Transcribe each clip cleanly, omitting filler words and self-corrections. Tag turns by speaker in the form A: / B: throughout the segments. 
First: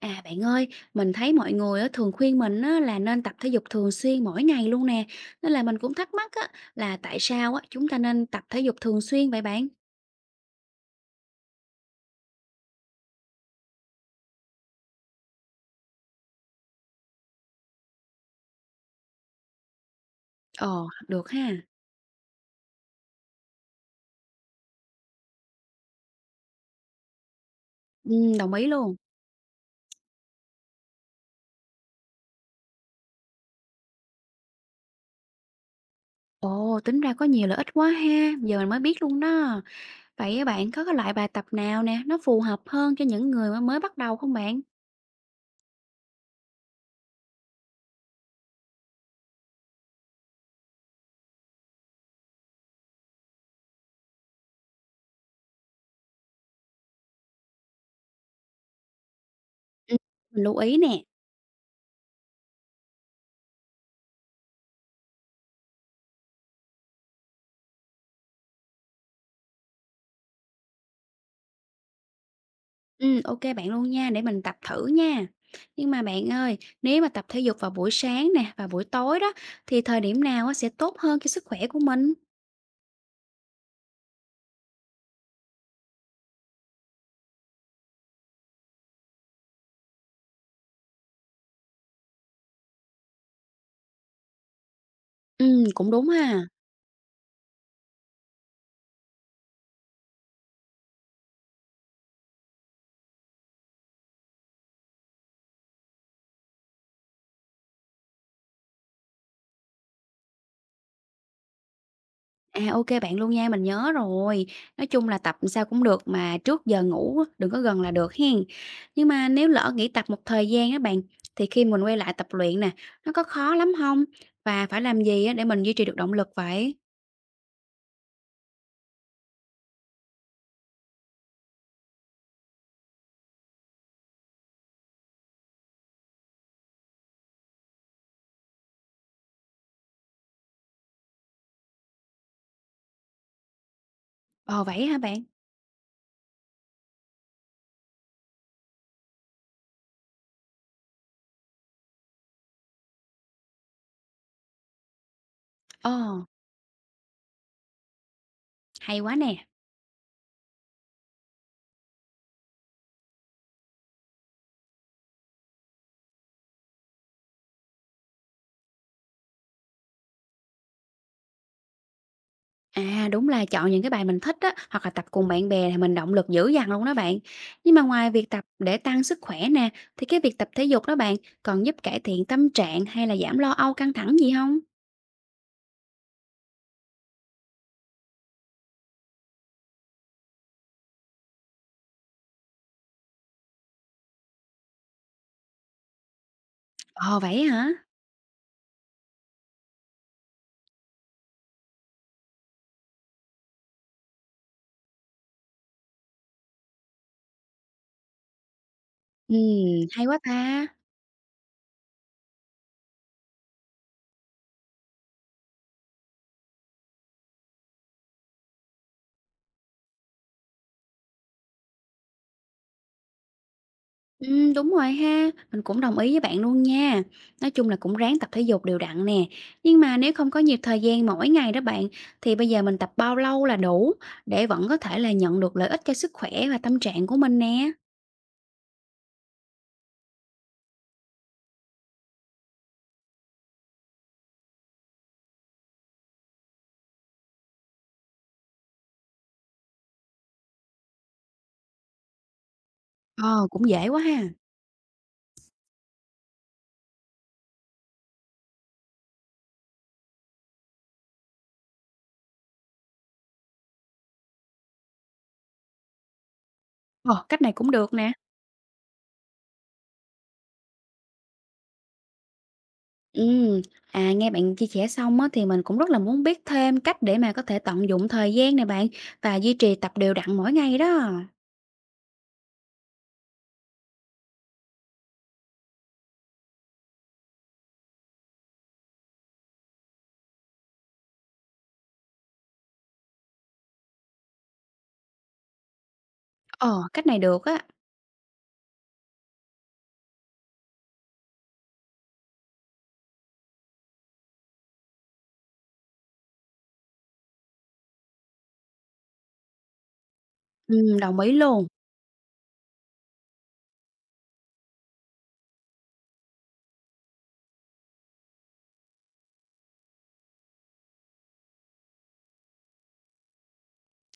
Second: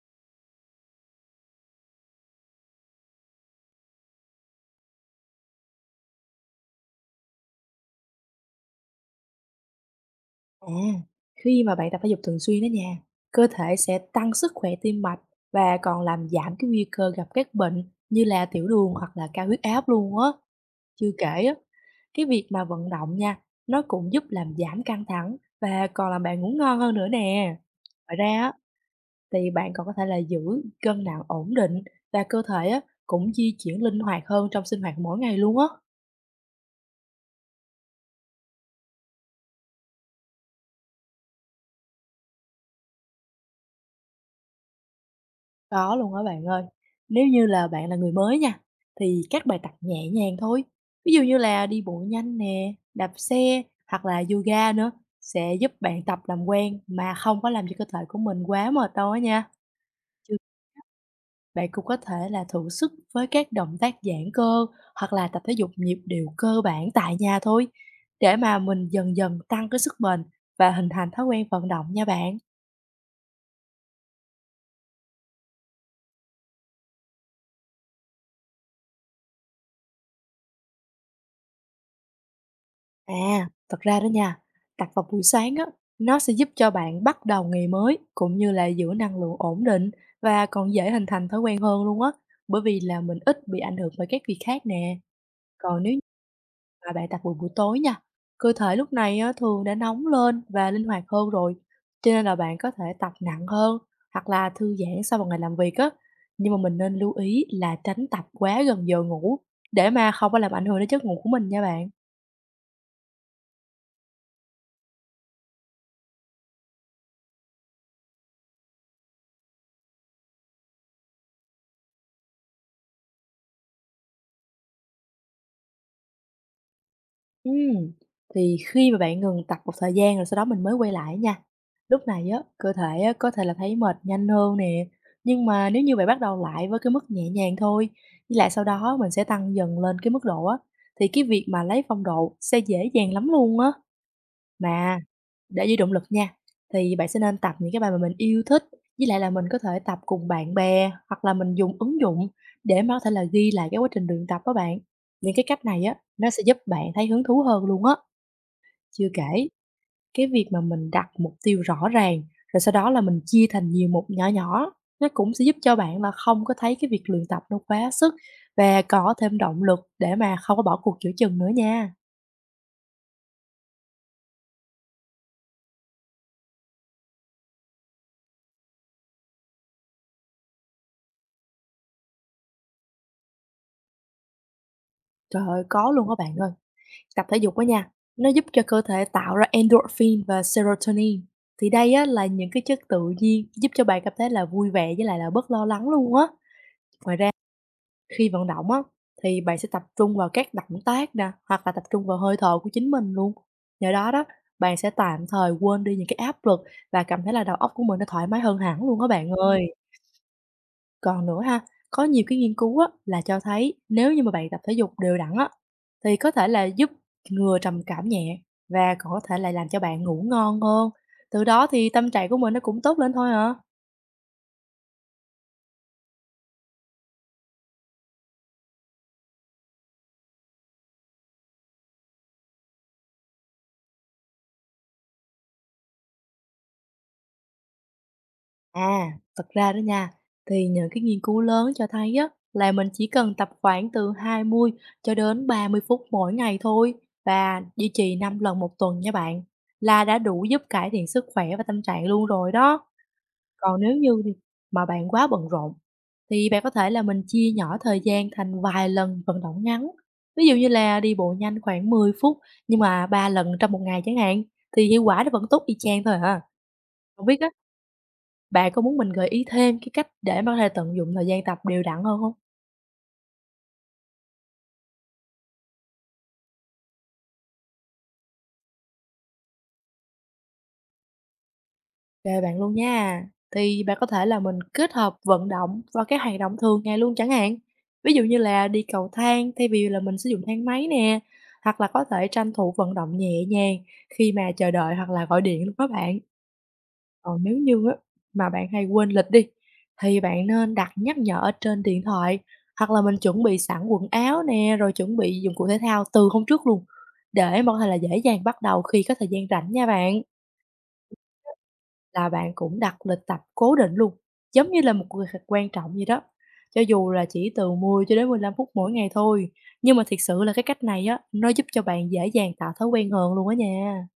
A: À bạn ơi, mình thấy mọi người á, thường khuyên mình á, là nên tập thể dục thường xuyên mỗi ngày luôn nè. Nên là mình cũng thắc mắc á, là tại sao á, chúng ta nên tập thể dục thường xuyên vậy bạn?
B: À, khi mà bạn tập thể dục thường xuyên đó nha, cơ thể sẽ tăng sức khỏe tim mạch và còn làm giảm cái nguy cơ gặp các bệnh như là tiểu đường hoặc là cao huyết áp luôn á.
A: Ồ,
B: Chưa kể
A: được ha.
B: á, cái việc mà vận động nha, nó cũng giúp làm giảm căng thẳng và còn làm bạn ngủ ngon hơn nữa nè.
A: Ừ,
B: Ngoài ra á,
A: đồng ý luôn.
B: thì bạn còn có thể là giữ cân nặng ổn định và cơ thể á, cũng di chuyển linh hoạt hơn trong sinh hoạt mỗi ngày luôn á.
A: Ồ, tính ra có nhiều lợi ích quá ha. Giờ mình mới biết luôn đó. Vậy á, bạn có cái loại bài tập nào nè, nó phù hợp hơn cho những người mà mới bắt đầu không bạn?
B: Có luôn á bạn ơi. Nếu như là bạn là người mới nha, thì các bài tập nhẹ nhàng thôi. Ví dụ như là đi bộ nhanh nè, đạp xe hoặc là yoga nữa sẽ giúp bạn tập làm quen mà không có làm cho cơ thể của mình quá mệt đâu á nha.
A: Ừ.
B: Chứ
A: Mình lưu ý nè.
B: bạn cũng có thể là thử sức với các động tác giãn cơ hoặc là tập thể dục nhịp điệu cơ bản tại nhà thôi để mà mình dần dần tăng cái sức bền và hình thành thói quen vận động nha bạn.
A: Ok bạn luôn nha, để mình tập thử nha. Nhưng mà bạn ơi, nếu mà tập thể dục vào buổi sáng nè và buổi tối đó, thì thời điểm nào á sẽ tốt hơn cho sức khỏe của mình?
B: À, thật ra đó nha, tập vào buổi sáng á, nó sẽ giúp cho bạn bắt đầu ngày mới cũng như là giữ năng lượng ổn định và còn dễ hình thành thói quen hơn luôn á, bởi vì là mình ít bị ảnh hưởng bởi các việc khác nè. Còn
A: Cũng
B: nếu như
A: đúng ha.
B: mà bạn tập vào buổi tối nha, cơ thể lúc này á, thường đã nóng lên và linh hoạt hơn rồi, cho nên là bạn có thể tập nặng hơn hoặc là thư giãn sau một ngày làm việc á. Nhưng mà mình nên lưu ý là tránh tập quá gần giờ ngủ để mà không có làm ảnh hưởng đến giấc ngủ của mình nha bạn.
A: À, ok bạn luôn nha, mình nhớ rồi. Nói chung là tập sao cũng được mà trước giờ ngủ á, đừng có gần là được hen. Nhưng mà nếu lỡ nghỉ tập một thời gian á bạn, thì khi mình quay lại tập luyện nè, nó có khó lắm không? Và phải làm gì á để mình duy trì được động lực vậy?
B: Ừm, thì khi mà bạn ngừng tập một thời gian rồi sau đó mình mới quay lại nha, lúc này á, cơ thể á, có thể là thấy mệt nhanh hơn nè. Nhưng mà nếu như bạn bắt đầu lại với cái mức nhẹ nhàng thôi, với lại sau đó mình sẽ tăng dần lên cái mức độ á, thì cái việc mà lấy phong độ sẽ dễ dàng lắm luôn á.
A: Ồ, vậy
B: Mà
A: hả bạn?
B: để giữ động lực nha, thì bạn sẽ nên tập những cái bài mà mình yêu thích, với lại là mình có thể tập cùng bạn bè hoặc là mình dùng ứng dụng để mà có thể là ghi lại cái quá trình luyện tập đó bạn. Những cái cách này
A: Ồ,
B: á, nó sẽ giúp bạn thấy hứng thú hơn luôn á.
A: hay
B: Chưa
A: quá nè.
B: kể, cái việc mà mình đặt mục tiêu rõ ràng, rồi sau đó là mình chia thành nhiều mục nhỏ nhỏ, nó cũng sẽ giúp cho bạn là không có thấy cái việc luyện tập nó quá sức và có thêm động lực để mà không có bỏ cuộc giữa chừng nữa nha.
A: À, đúng là chọn những cái bài mình thích á, hoặc là tập cùng bạn bè thì mình động lực dữ dằn luôn đó bạn. Nhưng mà ngoài việc tập để tăng sức khỏe nè, thì cái việc tập thể dục đó bạn còn giúp cải thiện tâm trạng hay là giảm lo âu căng thẳng gì không?
B: Trời ơi, có luôn các bạn ơi. Tập thể dục đó nha, nó giúp cho cơ thể tạo ra endorphin và serotonin. Thì đây á là những cái chất tự nhiên giúp cho bạn cảm thấy là vui vẻ với lại là bớt lo lắng luôn á. Ngoài
A: Ồ
B: ra,
A: vậy hả?
B: khi vận động á, thì bạn sẽ tập trung vào các động tác nè, hoặc là tập trung vào hơi thở của chính mình luôn. Nhờ đó đó, bạn sẽ tạm thời quên đi những cái áp lực và cảm thấy là đầu óc của mình nó thoải mái hơn hẳn luôn đó bạn
A: Ừ,
B: ơi.
A: hay quá ta.
B: Còn nữa ha, có nhiều cái nghiên cứu á, là cho thấy nếu như mà bạn tập thể dục đều đặn á, thì có thể là giúp ngừa trầm cảm nhẹ và còn có thể lại làm cho bạn ngủ ngon hơn. Từ đó thì tâm trạng của mình nó cũng tốt lên thôi à.
A: Ừ, đúng rồi ha, mình cũng đồng ý với bạn luôn nha. Nói chung là cũng ráng tập thể dục đều đặn nè. Nhưng mà nếu không có nhiều thời gian mỗi ngày đó bạn, thì bây giờ mình tập bao lâu là đủ để vẫn có thể là nhận được lợi ích cho sức khỏe và tâm trạng của mình nè.
B: À, thật ra đó nha, thì những cái nghiên cứu lớn cho thấy á, là mình chỉ cần tập khoảng từ 20 cho đến 30 phút mỗi ngày thôi và duy trì 5 lần một tuần nha bạn là đã đủ giúp cải thiện sức khỏe và tâm trạng luôn rồi đó.
A: Ờ, cũng
B: Còn
A: dễ
B: nếu
A: quá
B: như
A: ha.
B: mà bạn quá bận rộn thì bạn có thể là mình chia nhỏ thời gian thành vài lần vận động ngắn. Ví dụ như là đi bộ nhanh khoảng 10 phút nhưng mà 3 lần trong một ngày chẳng hạn thì hiệu quả nó vẫn tốt y chang thôi à.
A: Ờ,
B: Không biết
A: cách
B: á,
A: này cũng được nè.
B: bạn có muốn mình gợi ý thêm cái cách để mà có thể tận dụng thời gian tập đều đặn hơn không?
A: Ừm, nghe bạn chia sẻ xong á, thì mình cũng rất là muốn biết thêm cách để mà có thể tận dụng thời gian này bạn và duy trì tập đều đặn mỗi ngày đó.
B: Về bạn luôn nha. Thì bạn có thể là mình kết hợp vận động vào các hoạt động thường ngày luôn chẳng hạn. Ví dụ như là đi cầu thang thay vì là mình sử dụng thang máy nè, hoặc là có thể tranh thủ vận động nhẹ nhàng khi mà chờ đợi hoặc là gọi điện luôn đó bạn.
A: Ờ, cách này
B: Còn
A: được
B: nếu
A: á.
B: như á, mà bạn hay quên lịch đi, thì bạn nên đặt nhắc nhở ở trên điện thoại, hoặc là mình chuẩn bị sẵn quần áo nè, rồi chuẩn bị dụng cụ thể thao từ hôm trước luôn, để mà có thể là dễ dàng bắt đầu khi có thời gian rảnh nha bạn.
A: Đồng ý luôn.
B: Là bạn cũng đặt lịch tập cố định luôn, giống như là một cuộc họp quan trọng vậy đó, cho dù là chỉ từ 10 cho đến 15 phút mỗi ngày thôi, nhưng mà thiệt sự là cái cách này á, nó giúp cho bạn dễ dàng tạo thói quen hơn luôn á nha.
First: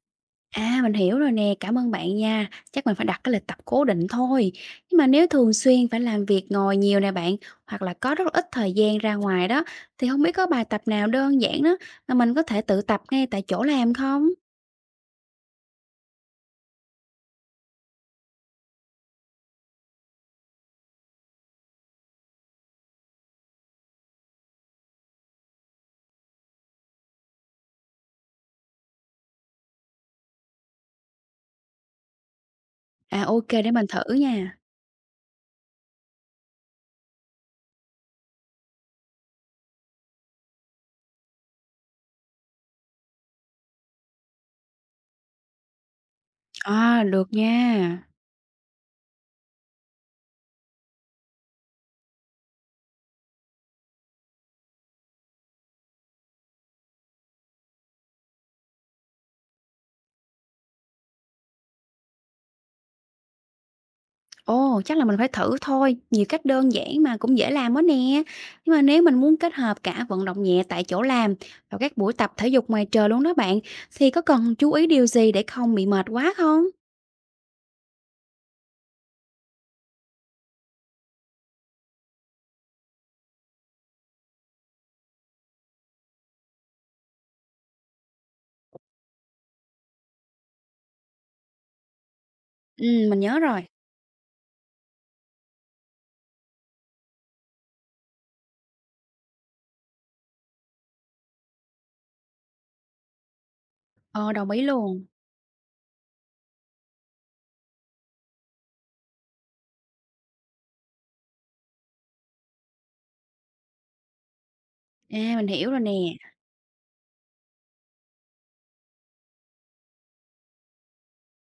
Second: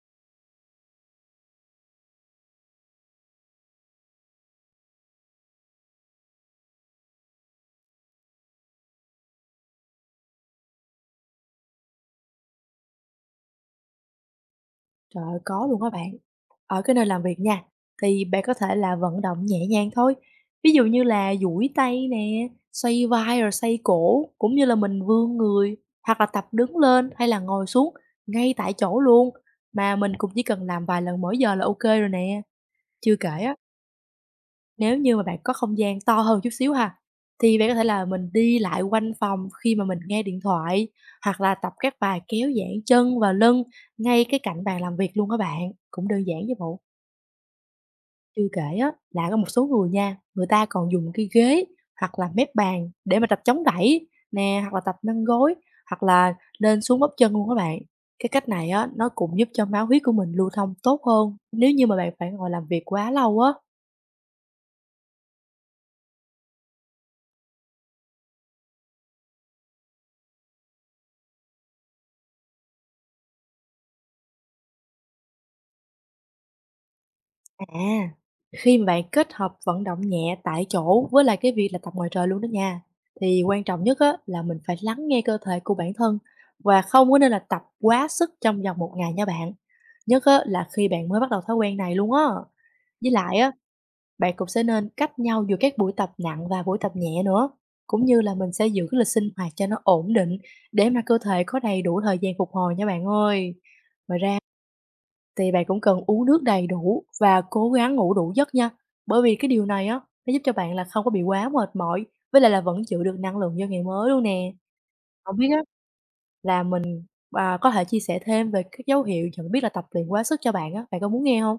A: À, mình hiểu rồi nè, cảm ơn bạn nha. Chắc mình phải đặt cái lịch tập cố định thôi. Nhưng mà nếu thường xuyên phải làm việc ngồi nhiều nè bạn, hoặc là có rất ít thời gian ra ngoài đó, thì không biết có bài tập nào đơn giản đó mà mình có thể tự tập ngay tại chỗ làm không?
B: Trời ơi, có luôn á bạn. Ở cái nơi làm việc nha, thì bạn có thể là vận động nhẹ nhàng thôi. Ví dụ như là duỗi tay nè, xoay vai rồi xoay cổ, cũng như là mình vươn người, hoặc là tập đứng lên hay là ngồi xuống ngay tại chỗ luôn. Mà mình cũng chỉ cần làm vài lần mỗi giờ là ok rồi nè. Chưa
A: À,
B: kể
A: ok,
B: á,
A: để mình thử nha.
B: nếu như mà bạn có không gian to hơn chút xíu ha, thì bạn có thể là mình đi lại quanh phòng khi mà mình nghe điện thoại, hoặc là tập các bài kéo giãn chân và lưng ngay cái cạnh bàn làm việc luôn các bạn, cũng đơn giản chứ bộ.
A: À, được nha.
B: Chưa kể á, là có một số người nha, người ta còn dùng cái ghế hoặc là mép bàn để mà tập chống đẩy nè, hoặc là tập nâng gối, hoặc là lên xuống bắp chân luôn các bạn. Cái cách này á, nó cũng giúp cho máu huyết của mình lưu thông tốt hơn. Nếu như mà bạn phải ngồi làm việc quá lâu á.
A: Ồ, chắc là mình phải thử thôi, nhiều cách đơn giản mà cũng dễ làm quá nè. Nhưng mà nếu mình muốn kết hợp cả vận động nhẹ tại chỗ làm và các buổi tập thể dục ngoài trời luôn đó bạn, thì có cần chú ý điều gì để không bị mệt quá không?
B: À, khi mà bạn kết hợp vận động nhẹ tại chỗ với lại cái việc là tập ngoài trời luôn đó nha, thì quan trọng nhất á, là mình phải lắng nghe cơ thể của bản thân và không có nên là tập quá sức trong vòng một ngày nha bạn. Nhất á, là khi bạn mới bắt đầu thói quen này luôn á.
A: Ừ,
B: Với
A: mình
B: lại
A: nhớ
B: á,
A: rồi.
B: bạn cũng sẽ nên cách nhau giữa các buổi tập nặng và buổi tập nhẹ nữa. Cũng như là mình sẽ giữ cái lịch sinh hoạt cho nó ổn định để mà cơ thể có đầy đủ thời gian phục hồi nha bạn ơi. Ngoài
A: Ờ,
B: ra
A: đồng ý luôn.
B: thì bạn cũng cần uống nước đầy đủ và cố gắng ngủ đủ giấc nha. Bởi vì cái điều này á, nó giúp cho bạn là không có bị quá mệt mỏi, với lại là vẫn giữ được năng lượng cho ngày mới luôn nè. Không
A: À, mình
B: biết á,
A: hiểu rồi nè.
B: là mình, có thể chia sẻ thêm về các dấu hiệu nhận biết là tập luyện quá sức cho bạn á, bạn có muốn nghe không?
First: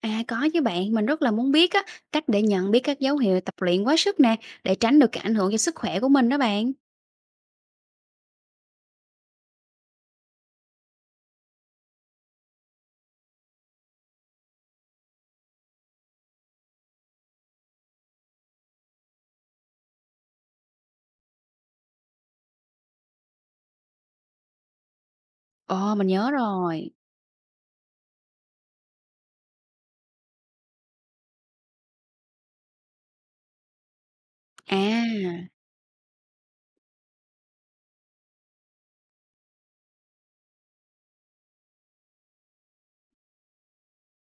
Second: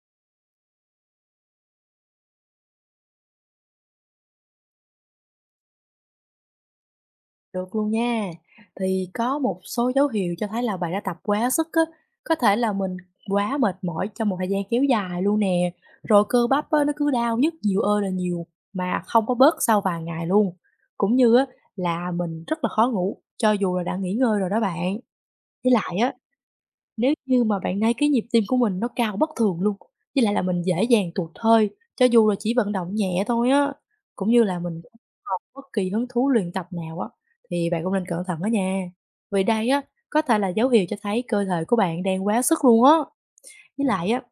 A: À, có chứ bạn, mình rất là muốn biết á, cách để nhận biết các dấu hiệu tập luyện quá sức nè, để tránh được cái ảnh hưởng cho sức khỏe của mình đó bạn.
B: Được luôn nha. Thì có một số dấu hiệu cho thấy là bạn đã tập quá sức á, có thể là mình quá mệt mỏi trong một thời gian kéo dài luôn nè, rồi cơ bắp á, nó cứ đau nhức nhiều ơi là nhiều mà không có bớt sau vài ngày luôn. Cũng như á là mình rất là khó ngủ cho dù là đã nghỉ ngơi rồi đó bạn. Với
A: Ồ,
B: lại
A: mình
B: á,
A: nhớ rồi.
B: nếu như mà bạn thấy cái nhịp tim của mình nó cao bất thường luôn, với lại là mình dễ dàng tụt hơi cho dù là chỉ vận động nhẹ thôi á, cũng như là mình không
A: À,
B: bất kỳ hứng thú luyện tập nào á thì bạn cũng nên cẩn thận đó nha. Vì đây á, có thể là dấu hiệu cho thấy cơ thể của bạn đang quá sức luôn á. Với lại á,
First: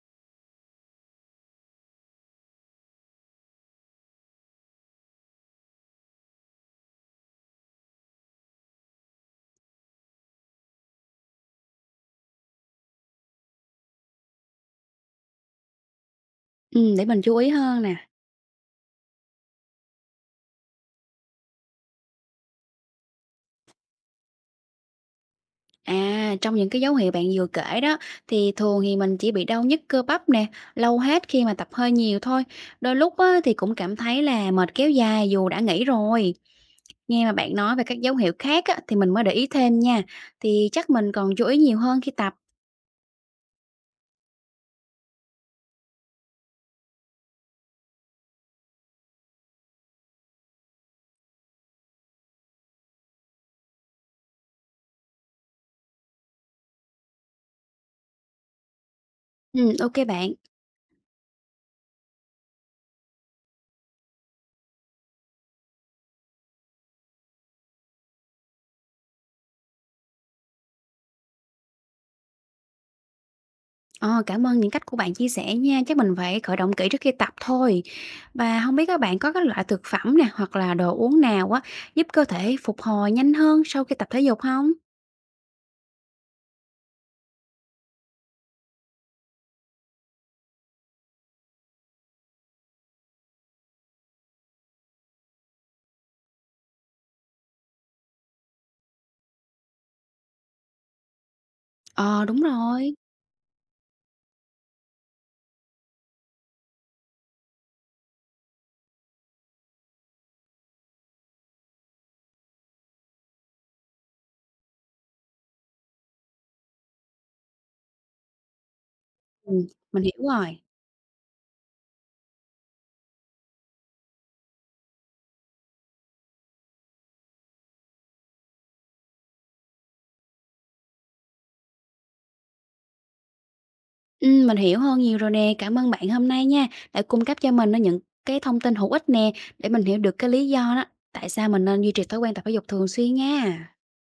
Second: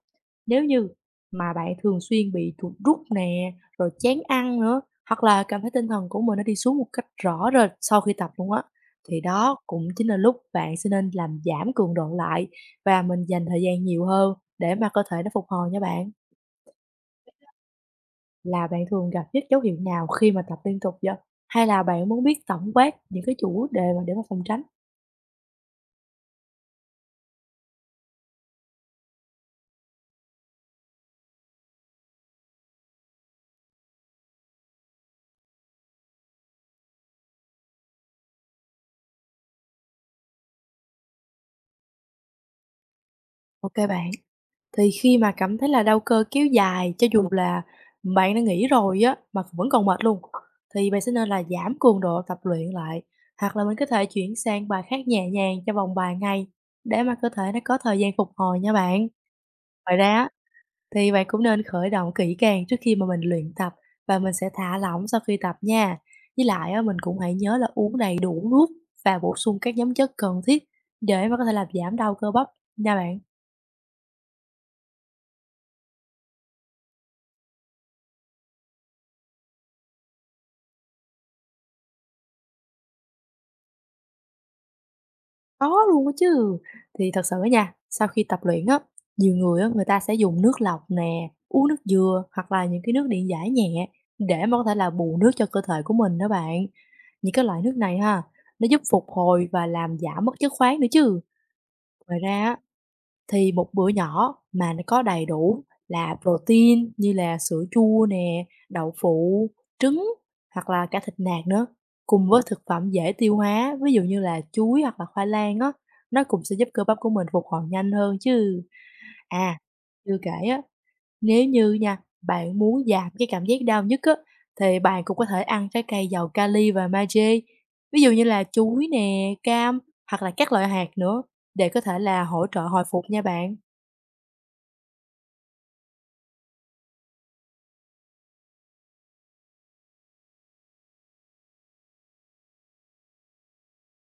B: nếu như mà bạn thường xuyên bị chuột rút nè, rồi chán ăn nữa, hoặc là cảm thấy tinh thần của mình nó đi xuống một cách rõ rệt sau khi tập luôn á, thì đó cũng chính là lúc bạn sẽ nên làm giảm cường độ lại và mình dành thời gian nhiều hơn để mà cơ thể nó phục hồi nha bạn.
A: ừ, để mình chú ý hơn nè.
B: Là bạn thường gặp nhất dấu hiệu nào khi mà tập liên tục vậy? Hay là bạn muốn biết tổng quát những cái chủ đề mà để mà phòng tránh?
A: À, trong những cái dấu hiệu bạn vừa kể đó thì thường thì mình chỉ bị đau nhức cơ bắp nè, lâu hết khi mà tập hơi nhiều thôi. Đôi lúc á, thì cũng cảm thấy là mệt kéo dài dù đã nghỉ rồi. Nghe mà bạn nói về các dấu hiệu khác á, thì mình mới để ý thêm nha. Thì chắc mình còn chú ý nhiều hơn khi tập.
B: Ok bạn. Thì khi mà cảm thấy là đau cơ kéo dài, cho dù là bạn đã nghỉ rồi á, mà vẫn còn mệt luôn, thì bạn sẽ nên là giảm cường độ tập luyện lại, hoặc là mình có thể chuyển sang bài khác nhẹ nhàng trong vòng vài ngày để mà cơ thể nó có thời gian phục hồi nha bạn.
A: Ừ,
B: Ngoài
A: ok
B: ra á,
A: bạn.
B: thì bạn cũng nên khởi động kỹ càng trước khi mà mình luyện tập và mình sẽ thả lỏng sau khi tập nha. Với lại á, mình cũng hãy nhớ là uống đầy đủ nước và bổ sung các nhóm chất cần thiết để mà có thể làm giảm đau cơ bắp nha bạn.
A: Ờ, cảm ơn những cách của bạn chia sẻ nha. Chắc mình phải khởi động kỹ trước khi tập thôi. Và không biết các bạn có các loại thực phẩm nè hoặc là đồ uống nào á giúp cơ thể phục hồi nhanh hơn sau khi tập thể dục không?
B: Có luôn á chứ. Thì thật sự á nha, sau khi tập luyện á, nhiều người á, người ta sẽ dùng nước lọc nè, uống nước dừa hoặc là những cái nước điện giải nhẹ để mà có thể là bù nước cho cơ thể của mình đó bạn. Những cái loại nước này ha, nó giúp phục hồi và làm giảm mất chất khoáng nữa chứ. Ngoài
A: Ờ, đúng
B: ra á,
A: rồi.
B: thì một bữa nhỏ mà nó có đầy đủ là protein như là sữa chua nè, đậu phụ, trứng hoặc là cả thịt nạc nữa, cùng với thực phẩm dễ tiêu hóa, ví dụ như là chuối hoặc là khoai lang á, nó cũng sẽ giúp cơ bắp của mình phục hồi nhanh hơn chứ. À,
A: Ừm, mình
B: chưa
A: hiểu
B: kể
A: rồi.
B: á, nếu như nha, bạn muốn giảm cái cảm giác đau nhức á, thì bạn cũng có thể ăn trái cây giàu kali và magie, ví dụ như là chuối nè, cam hoặc là các loại hạt nữa để có thể là hỗ trợ hồi phục nha bạn.
A: Mình hiểu hơn nhiều rồi nè. Cảm ơn bạn hôm nay nha, đã cung cấp cho mình á những cái thông tin hữu ích nè, để mình hiểu được cái lý do đó, tại sao mình nên duy trì thói quen tập thể dục thường xuyên nha.